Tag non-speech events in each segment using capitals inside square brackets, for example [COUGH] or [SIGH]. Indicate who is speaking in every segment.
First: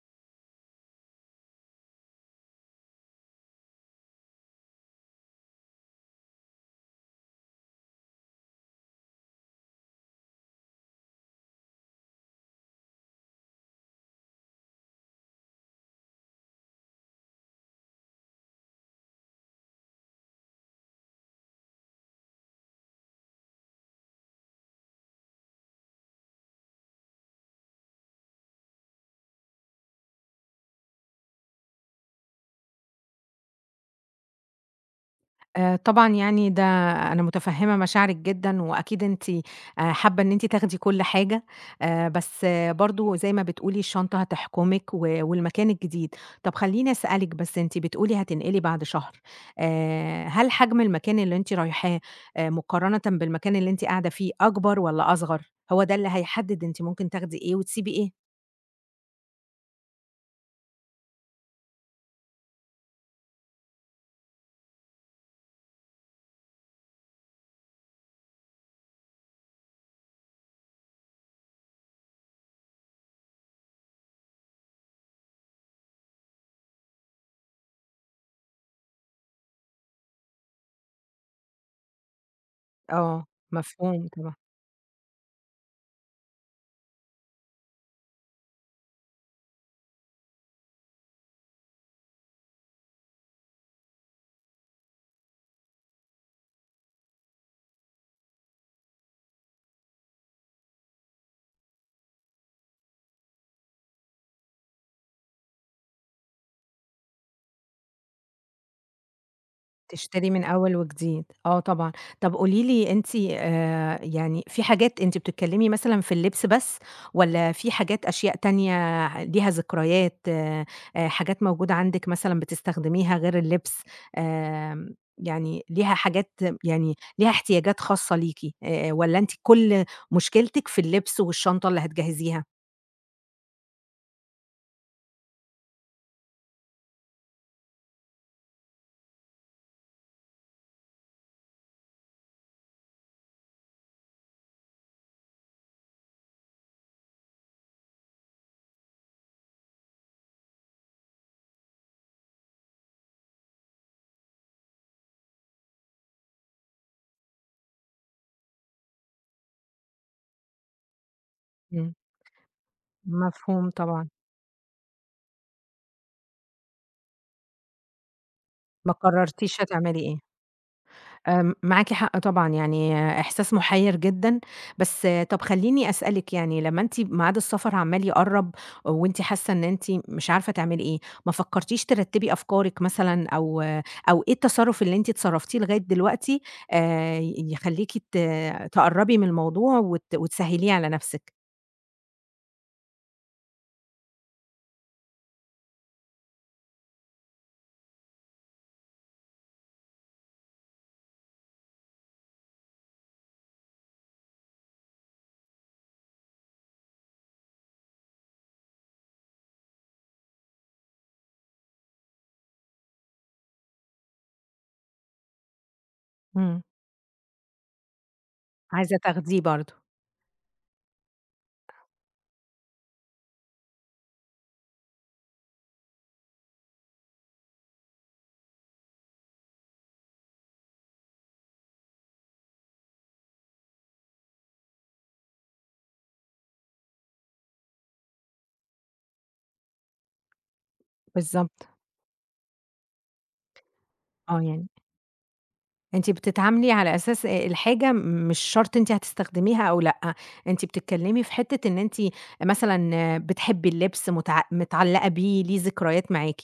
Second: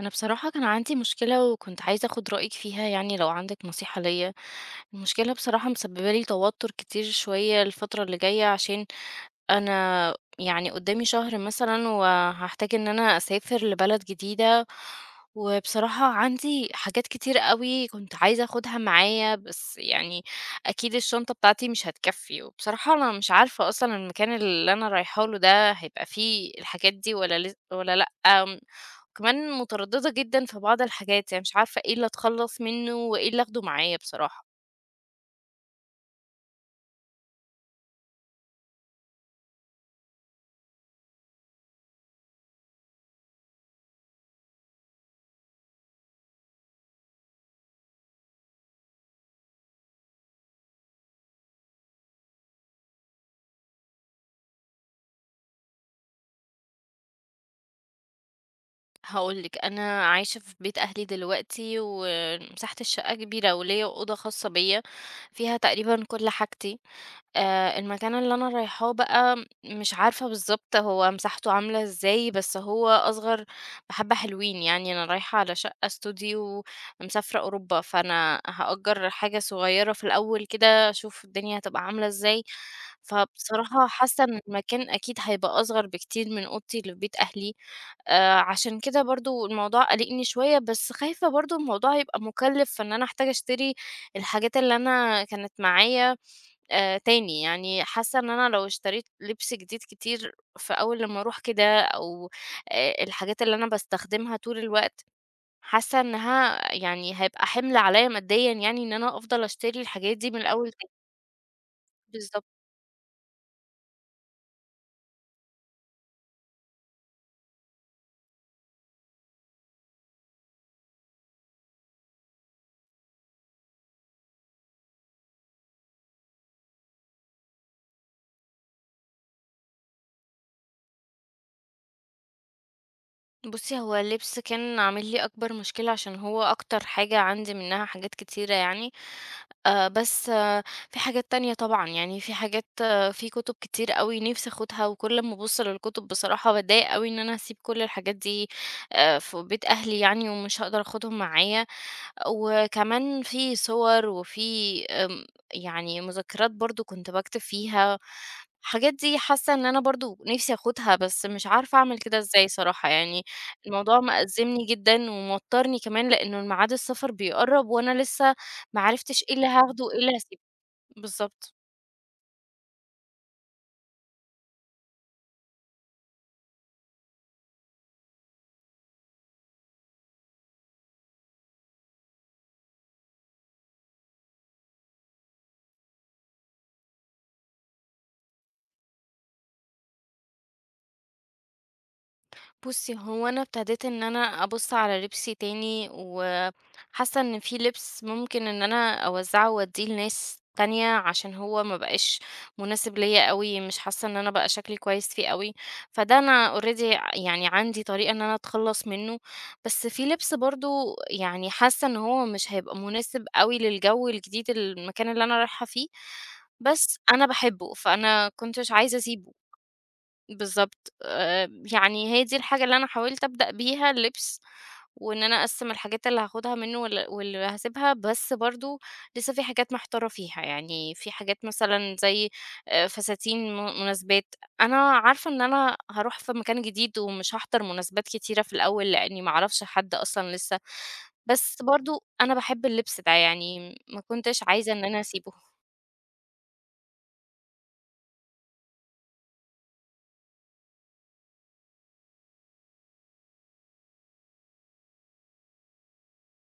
Speaker 1: انا بصراحة كان عندي مشكلة وكنت عايزة اخد رأيك فيها، يعني لو عندك نصيحة ليا. المشكلة بصراحة مسببة لي توتر كتير شوية الفترة اللي جاية، عشان انا يعني قدامي شهر مثلا وهحتاج ان انا اسافر لبلد جديدة. وبصراحة عندي حاجات كتير قوي كنت عايزة اخدها معايا، بس يعني اكيد الشنطة بتاعتي مش هتكفي. وبصراحة انا مش عارفة اصلا المكان اللي انا رايحة له ده هيبقى فيه الحاجات دي ولا ولا لا. كمان مترددة جدًا في بعض الحاجات، يعني مش عارفة إيه اللي أتخلّص منّه وإيه اللي آخده معايا بصراحة.
Speaker 2: طبعًا، يعني ده أنا مُتفهِّمة مشاعرِك جدًا، وأكيد أنتِ حابة إن أنتِ تاخدي كل حاجة. بس برضه زي ما بتقولي الشنطة هتحكُمِك و والمكان الجديد. طَب خلّيني أسألِك، بس أنتِ بتقولي هتنقلي بعد شهر. هل حجم المكان اللي أنتِ رايحاه مقارنةً بالمكان اللي أنتِ قاعدة فيه أكبر والّا أصغر؟ هو ده اللي هيحدِّد أنتِ ممكن تاخدي إيه وتسيبي إيه.
Speaker 1: هاقول لِك، أنا عايشة في بيت أهلي دلوقتي ومساحة الشقة كبيرة وليّا أوضة خاصة بيّا، فيها تقريبًا كل حاجتي. المكان اللي أنا رايحاه بقى مش عارفة بالضبط هو مساحته عاملة إزاي، بس هو أصغر بحبة حلوين، يعني أنا رايحة على شقة استوديو مسافرة أوروبا، فأنا هأجر حاجة صغيرة في الأول كده أشوف الدنيا هتبقى عاملة إزاي.
Speaker 2: آه،
Speaker 1: فبصراحة
Speaker 2: مفهوم
Speaker 1: حاسة
Speaker 2: طبعًا.
Speaker 1: إن المكان أكيد هيبقى أصغر بكتير من أوضتي اللي في بيت أهلي. عشان كده برضه الموضوع قالقني شوية، بس خايفة برضه الموضوع يبقى مُكلِّف، فإن أنا أحتاج أشتري الحاجات اللي أنا كانت معايا تاني، يعني حاسة إن أنا لو اشتريت لبس جديد كتير فأول لمّا أروح كده، أو الحاجات اللي أنا باستخدمها طول الوقت، حاسة إنها يعني هيبقى حِمل عليّا ماديًا، يعني إن أنا أفضل أشتري الحاجات دي
Speaker 2: تشتري
Speaker 1: من
Speaker 2: من
Speaker 1: الأول
Speaker 2: أول
Speaker 1: تاني.
Speaker 2: وجديد، آه طبعًا. طب
Speaker 1: بالضبط.
Speaker 2: قولي لي أنتِ، يعني في حاجات أنتِ بتتكلّمي مثلًا في اللبس بس والّا في حاجات أشياء تانية ليها ذكريات، حاجات موجودة عندِك مثلًا بتستخدميها غير اللبس، يعني ليها حاجات يعني ليها احتياجات خاصة ليكِ، والّا أنتِ كل مشكلتِك في اللبس والشنطة اللي هتجهّزيها؟
Speaker 1: بُصّي، هو اللبس كان عامل لي أكبر مشكلة، عشان هو أكتر حاجة عندي منها حاجات كتيرة يعني. بس في حاجات تانية طبعًا، يعني في حاجات، في كُتب كتير أوي نِفْسي آخُدها، وكل أمّا أبُص للكُتب بصراحة باتضايق أوي إن أنا هاسيب كل الحاجات دي في بيت أهلي يعني ومش هاقدر آخُدهم معايا. وكمان في صور وفي آمم، يعني مذكرات برضه كنت باكتب فيها، الحاجات دي حاسة إن أنا برضه نفسي آخُدها، بس مش عارفة
Speaker 2: إمم،
Speaker 1: أعمل كده إزاي صراحة، يعني
Speaker 2: مفهوم
Speaker 1: الموضوع
Speaker 2: طبعًا.
Speaker 1: مأزّمني جدًا وموتّرني كمان لإنه ميعاد السفر بيقرّب وأنا لسه ما
Speaker 2: ما
Speaker 1: عرفتش إيه اللي
Speaker 2: قررتيش
Speaker 1: هاخده وإيه
Speaker 2: هتعملي
Speaker 1: اللي
Speaker 2: إيه.
Speaker 1: هاسيبه. بالضبط.
Speaker 2: آمم، معاكِ حق طبعًا. يعني إحساس مُحيّر جدًا. بس طَب خلّيني أسألِك، يعني لمّا أنتِ ميعاد السفر عمّال يقرّب وأنتِ حاسة إن أنتِ مش عارفة تعملي إيه، ما فكّرتيش ترتّبي أفكارِك مثلًا؟ أو إيه التصرُّف اللي أنتِ اتصرّفتيه لغاية دلوقتي يخلّيكِ تقرّبي من الموضوع وتسهّليه على نَفْسِك؟
Speaker 1: بُصّي، هو أنا ابتديت إن أنا أبُص على لبسي تاني، وحاسة إن في لبس ممكن إن أنا أوزّعه وأدّيه لناس تانية عشان هو ما بقاش مناسب ليّا أوي، مش حاسة إن أنا بقى شكلي كويس فيه أوي، فده أنا already يعني عندي طريقة إن أنا أتخلّص منّه، بس في لبس برضه يعني حاسة إن هو مش هيبقى مناسب أوي للجو الجديد المكان اللي أنا رايحة فيه،
Speaker 2: إمم.
Speaker 1: بس أنا باحبه، فأنا كنتش
Speaker 2: عايزة
Speaker 1: عايزة أسيبه.
Speaker 2: تاخديه برضه.
Speaker 1: بالضبط. يعني هي دي الحاجة اللي أنا حاولت أبدأ بيها اللبس، وإن أنا أقسّم الحاجات اللي هاخدها منّه واللي هاسيبها، بس برضه لسه في حاجات محتارة فيها. يعني في حاجات مثلًا زي فساتين مناسبات، أنا عارفة إن أنا هاروح في مكان جديد ومش هاحضر مناسبات كتيرة في الأول، لإني ما أعرفش حد أصلًا لسه، بس
Speaker 2: بالضبط.
Speaker 1: برضه أنا باحب اللبس ده، يعني ما
Speaker 2: آه،
Speaker 1: كنتش
Speaker 2: يعني
Speaker 1: عايزة إن أنا أسيبه.
Speaker 2: أنتِ بتتعاملي على أساس الحاجة مش شرط أنتِ هتستخدميها أو لأ. أنتِ بتتكلمي في حتة إن أنتِ مثلًا بتحبي اللبس، متعلقة بيه، ليه ذكريات معاكِ.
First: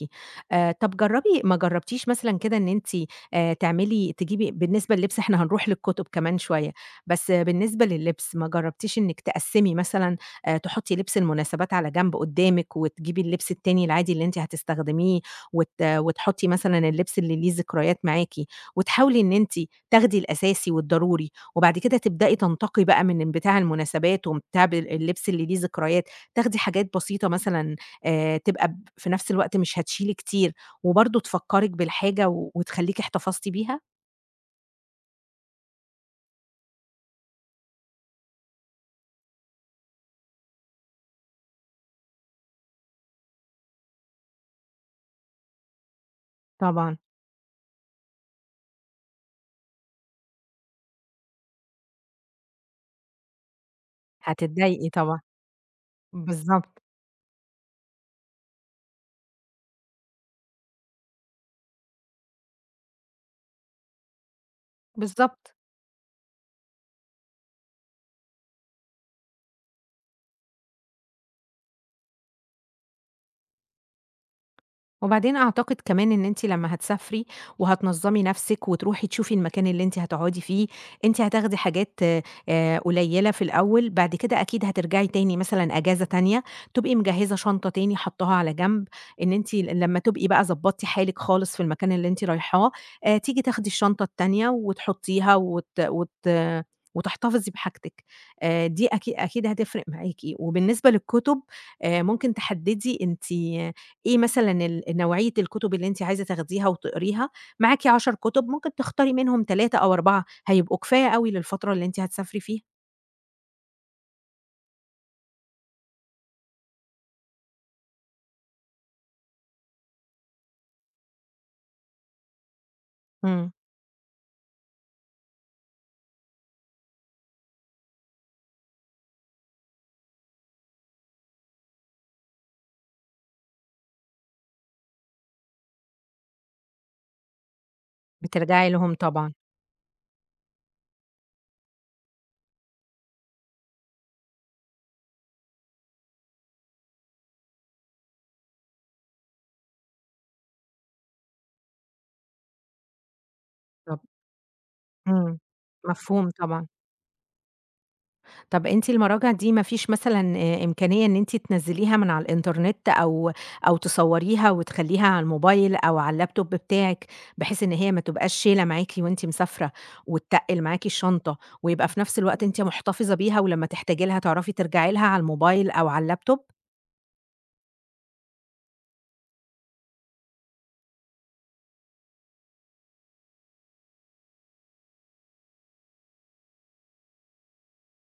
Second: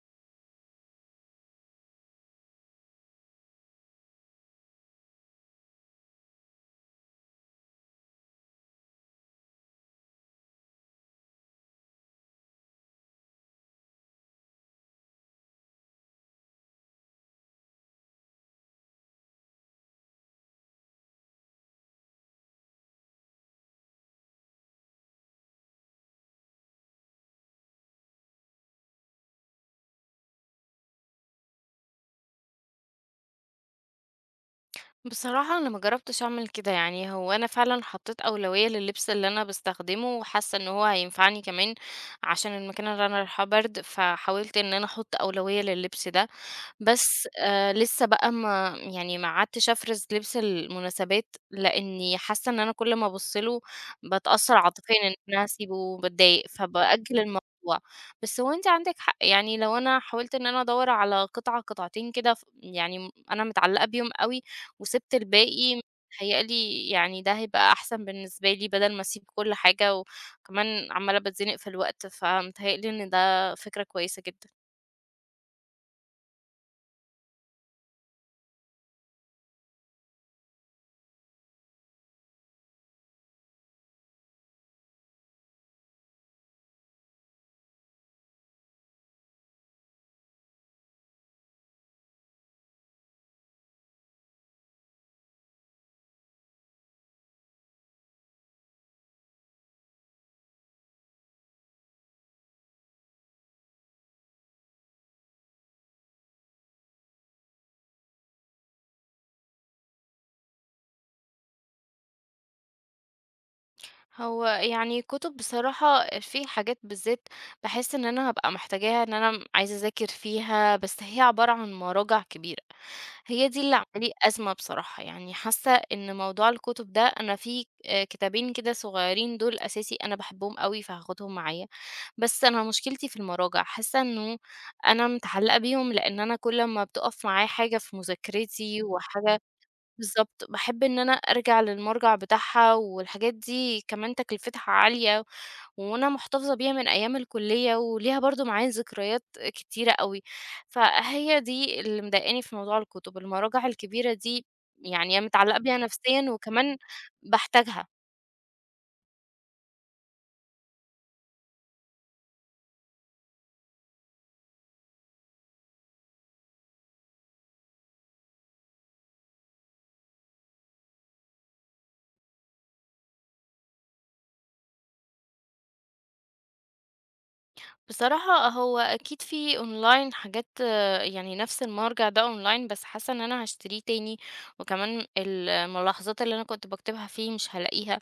Speaker 2: طب جربي، ما جربتيش مثلًا كده إن أنتِ تجيبي، بالنسبة للبس إحنا هنروح للكتب كمان شوية، بس بالنسبة لللبس ما جربتيش إنِك تقسمي مثلًا؟ تحطي لبس المناسبات على جنب قدامِك، وتجيبي اللبس التاني العادي اللي أنتِ هتستخدميه، وتحطي مثلًا اللبس اللي ليه ذكريات معاكِ. وتحاولي إن أنتِ تاخدي الأساسي والضروري، وبعد كده تبدئي تنتقي بقى من بتاع المناسبات ومن بتاع اللبس اللي ليه ذكريات. تاخدي حاجات بسيطة، مثلًا تبقى في نفس الوقت مش هتشيلي كتير، وبرضه تفكّرِك بالحاجة و وتخلّيكِ احتفظتِ بيها؟
Speaker 1: بصراحة أنا ما جربتش أعمل كده، يعني هو أنا فعلا حطيت أولوية لللبس اللي أنا بستخدمه وحاسة إن هو هينفعني كمان عشان المكان اللي أنا رايحاه برد، فحاولت إن أنا أحط أولوية لللبس ده.
Speaker 2: طبعًا،
Speaker 1: بس لسه بقى ما يعني ما قعدتش أفرز لبس المناسبات، لإني حاسة إن أنا كل ما أبُص له باتأثّر
Speaker 2: هتتضايقي
Speaker 1: عاطفيًا إن
Speaker 2: طبعًا.
Speaker 1: أنا هاسيبه وباتضايق،
Speaker 2: بالضبط.
Speaker 1: فبأجّل الموضوع. بس هو أنتِ عندِك حق، يعني لو أنا حاولت إن أنا أدوّر على قطعة، قطعتين كده، ف يعني م أنا متعلّقة بيهم أوي وسِبت
Speaker 2: بالضبط.
Speaker 1: الباقي، متهيأ لي يعني ده هيبقى أحسن بالنسبة لي بدل ما أسيب كل حاجة وكمان عمّالة باتزنق في الوقت، فمتهيأ لي إن ده فكرة كويسة جدًا.
Speaker 2: وبعدين أعتقد كمان إن أنتِ لمّا هتسافري وهتنظّمي نَفْسِك وتروحي تشوفي المكان اللي أنتِ هتقعدي فيه، أنتِ هتاخدي حاجات قليّلة في الأول. بعد كده أكيد هترجعي تاني مثلًا أجازة تانية، تبقي مجهّزة شنطة تاني حاطّاها على جنب، إن أنتِ لمّا تبقي بقى ضبّطتِ حالِك خالص في المكان اللي أنتِ رايحاه، تيجي تاخدي الشنطة التانية وتحطّيها وت وت وتحتفظي بحاجتِك. دي أكيد هتفرق معاكِ. وبالنسبة للكُتب، ممكن تحدّدي أنتِ إيه مثلًا نوعية الكتب اللي أنتِ عايزة تاخديها وتقريها. معاكِ 10 كتب، ممكن تختاري منهم 3 أو 4 هيبقوا كفاية أوي للفترة اللي أنتِ هتسافري فيها.
Speaker 1: هو يعني كتب بصراحة في حاجات بالذات باحس إن أنا هابقى محتاجاها إن أنا عايزة أذاكر فيها، بس هي عبارة عن مراجع كبيرة، هي
Speaker 2: إمم،
Speaker 1: دي اللي عاملة لي أزمة بصراحة، يعني حاسة إن موضوع الكتب ده أنا في كتابين كده صغيرين دول أساسي أنا باحبهم أوي فهاخدهم معايا، بس أنا مشكلتي في المراجع، حاسة إنه أنا متعلقة بيهم لإن أنا كل أمّا بتُقف معايا حاجة في
Speaker 2: بترجعي
Speaker 1: مذاكرتي
Speaker 2: لهم طبعًا.
Speaker 1: وحاجة، بالضبط، باحب إن أنا أرجع للمرجع بتاعها، والحاجات دي كمان تكلفتها عالية، وأنا محتفظة بيها من أيام الكلية، وليها برضه معايا ذكريات كتيرة أوي، فهي دي اللي مضايقاني في موضوع الكتب، المراجع
Speaker 2: طب
Speaker 1: الكبيرة دي، يعني أنا
Speaker 2: إمم،
Speaker 1: متعلقة بيها نفسيًا،
Speaker 2: مفهوم طبعًا.
Speaker 1: وكمان باحتاجها.
Speaker 2: طب أنتِ المراجع دي ما فيش مثلًا إمكانية إن أنتِ تنزّليها من على الإنترنت، أو أو تصوريها وتخلّيها على الموبايل أو على اللابتوب بتاعِك، بحيث إن هي ما تبقاش شايلة معاكِ وأنتِ مسافرة، وتتقِّل معاكِ الشنطة، ويبقى في نفس الوقت أنتِ محتفظة بيها، ولمّا تحتاجي لها تعرفي ترجعي لها على الموبايل أو على اللابتوب؟
Speaker 1: بصراحة هو أكيد في أونلاين حاجات آه، يعني نفس المرجع ده أونلاين، بس حاسة إن أنا هشتريه تاني، وكمان الملاحظات اللي أنا كنت بكتبها فيه مش هلاقيها.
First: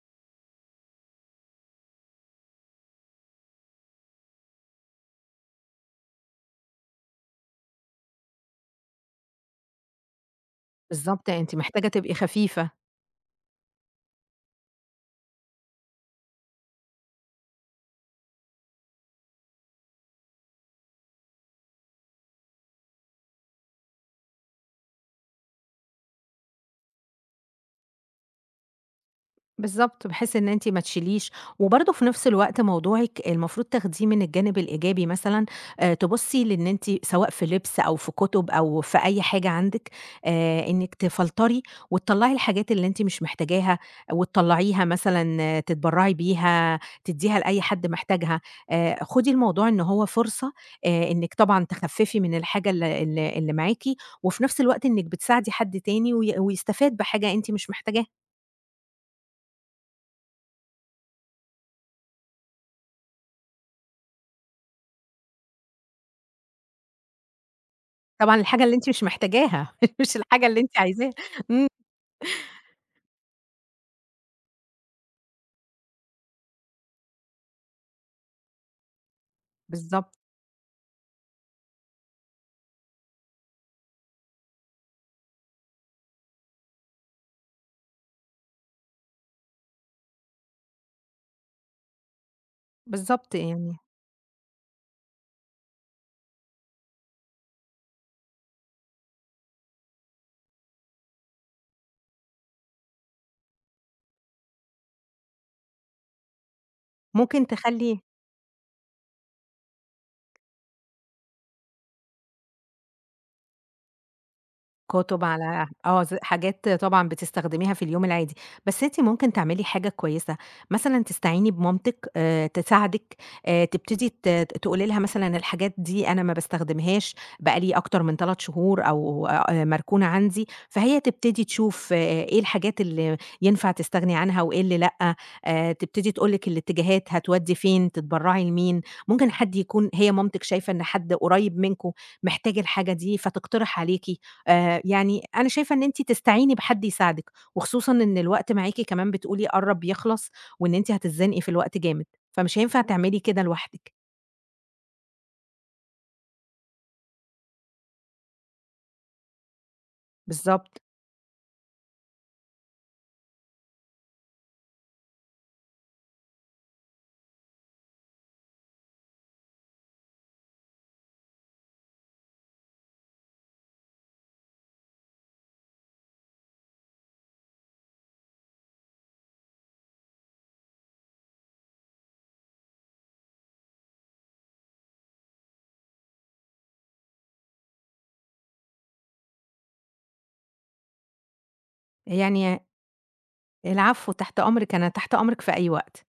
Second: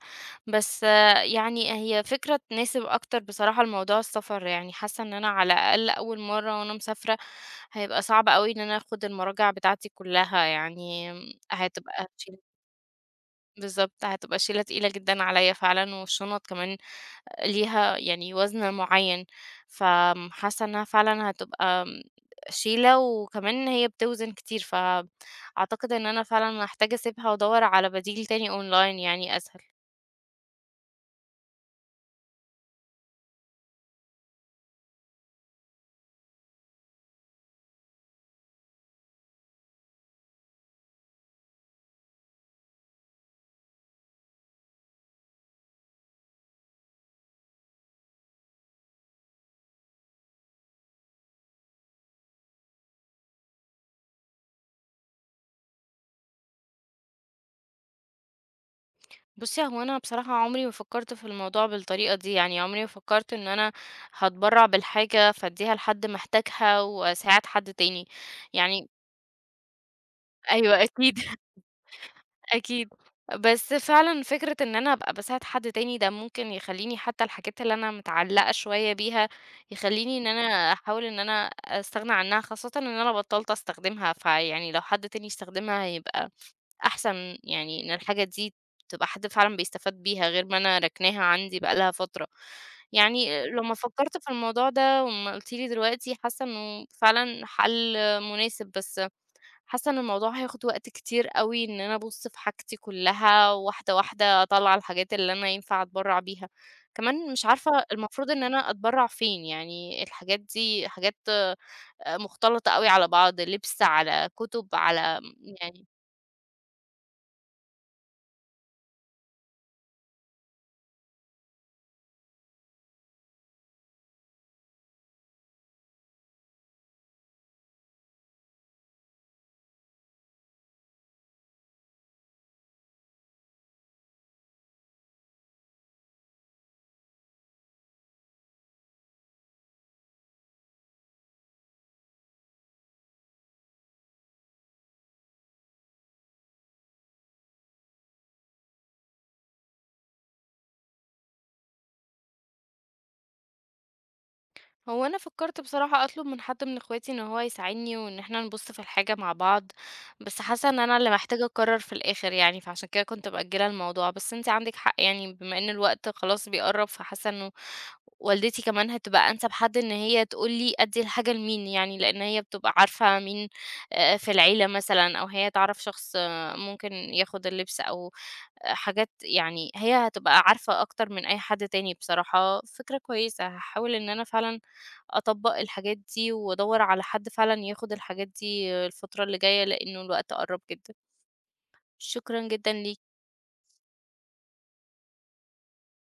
Speaker 1: بس آه، يعني هي فكرة تناسب أكتر بصراحة لموضوع السفر، يعني حاسة إن أنا على الأقل أول مرة وأنا مسافرة هيبقى صعب قوي إن أنا أخد المراجع بتاعتي كلها يعني.
Speaker 2: بالضبط، أنتِ محتاجة
Speaker 1: هتبقى
Speaker 2: تبقي
Speaker 1: شيلة-
Speaker 2: خفيفة.
Speaker 1: بالظبط هتبقى شيلة تقيلة جدا عليا فعلا، والشنط كمان ليها يعني وزن معين، فحاسة انها فعلا هتبقى شيلة، وكمان هي بتوزن كتير، فأعتقد ان انا فعلا محتاجة اسيبها وادور على بديل تاني اونلاين يعني اسهل.
Speaker 2: بالضبط، بحيث إن أنتِ ما تشيليش. وبرضه في نفس الوقت موضوعِك المفروض تاخديه من الجانب الإيجابي، مثلًا تبُصّي لإن أنتِ سواء في لبس أو في كُتب أو في أي حاجة عندِك، إنِّك تفلتري وتطلّعي الحاجات اللي أنتِ مش محتاجاها، وتطلّعيها مثلًا، آه، تتبرّعي بيها، تدّيها لأي حد محتاجها. خُدي الموضوع إن هو فرصة، إنِّك طبعًا تخفّفي من الحاجة ال ال اللي معاكِ، وفي نفس الوقت إنِّك بتساعدي حد تاني ويستفاد بحاجة أنتِ مش محتاجاها.
Speaker 1: بصي، هو انا بصراحة عمري ما فكرت في الموضوع بالطريقة دي، يعني عمري ما فكرت ان انا هتبرع بالحاجة فاديها لحد محتاجها واساعد حد تاني.
Speaker 2: طبعًا الحاجة اللي
Speaker 1: يعني
Speaker 2: أنتِ مش محتاجاها، [LAUGHS] مش الحاجة اللي أنتِ
Speaker 1: ايوه
Speaker 2: عايزاها.
Speaker 1: اكيد.
Speaker 2: إمم.
Speaker 1: أكيد. بس فعلًا فكرة إن أنا أبقى باساعد حد تاني ده ممكن يخلّيني حتى الحاجات اللي أنا متعلّقة شوية بيها، يخلّيني
Speaker 2: بالضبط.
Speaker 1: إن أنا أحاول إن أنا أستغنى عنها، خاصةً إن أنا بطّلت أستخدمها، فيعني لو حد تاني يستخدمها هيبقى أحسن، يعني إن الحاجة دي تبقى حد فعلًا بيستفاد بيها، غير ما أنا راكناها عندي بقى لها فترة.
Speaker 2: بالضبط
Speaker 1: يعني لمّا
Speaker 2: يعني.
Speaker 1: فكّرت في الموضوع ده وأمّا قُلتِ لي دلوقتي، حاسة إنه فعلًا حَل مناسب، بس حاسة إن الموضوع هياخد وقت كتير أوي إن أنا أبُص في حاجتي كلّها واحدة، واحدة أطلّع الحاجات اللي أنا ينفع أتبرّع بيها. كمان مش
Speaker 2: ممكن
Speaker 1: عارفة
Speaker 2: تخلّي
Speaker 1: المفروض إن أنا أتبرّع فين، يعني الحاجات دي حاجات مختلطة أوي على بعض، لبس، على كُتب، على
Speaker 2: كُتب، على
Speaker 1: يعني.
Speaker 2: آه، ز حاجات طبعًا بتستخدميها في اليوم العادي. بس أنتِ ممكن تعملي حاجة كويسة، مثلًا تستعيني بمامتِك، تساعدِك، تبتدي تقولي لها مثلًا الحاجات دي أنا ما باستخدمهاش بقى لي أكتر من 3 شهور، أو مركونة عندي، فهي تبتدي تشوف، آه، إيه الحاجات اللي ينفع تستغني عنها وإيه اللي لأ. تبتدي تقول لِك الاتجاهات هتودّي فين، تتبرّعي لمين، ممكن حد يكون هي مامتِك شايفة إن حد قريب منكم محتاج الحاجة دي، فتقترح عليكِ. يعني أنا شايفة إن أنتِ تستعيني بحد يساعدِك، وخصوصًا إن الوقت معاكِ كمان بتقولي قرّب يخلص، وإن أنتِ هتتزنقي في الوقت جامد، فمش هينفع تعملي كده لوحدِك.
Speaker 1: هو أنا فكّرت بصراحة أطلب من حد من إخواتي إن هو يساعدني وإن إحنا نبُص في الحاجة مع بعض، بس حاسة إن
Speaker 2: بالضبط.
Speaker 1: أنا اللي محتاجة أقرّر في الآخر يعني، فعشان كده كنت مأجّلة الموضوع، بس أنتِ عندِك حق يعني بما إن الوقت خلاص بيقرّب، فحاسة إنه والدتي كمان هتبقى أنسب حد إن هي تقول لي أدّي الحاجة لمين، يعني لإن هي بتبقى عارفة مين في العيلة مثلًا، أو هي تعرف شخص ممكن ياخد اللبس، أو حاجات، يعني هي هتبقى عارفة أكتر من أي حد تاني بصراحة. فكرة كويسة، هاحاول إن أنا فعلًا أطبّق الحاجات دي وأدوّر على حد فعلًا ياخد الحاجات دي الفترة اللي جاية لإنه الوقت قرّب جدًا. شكرًا
Speaker 2: يعني
Speaker 1: جدًا ليك.
Speaker 2: العفو، تحت أمرِك. أنا تحت أمرِك في أي وقت.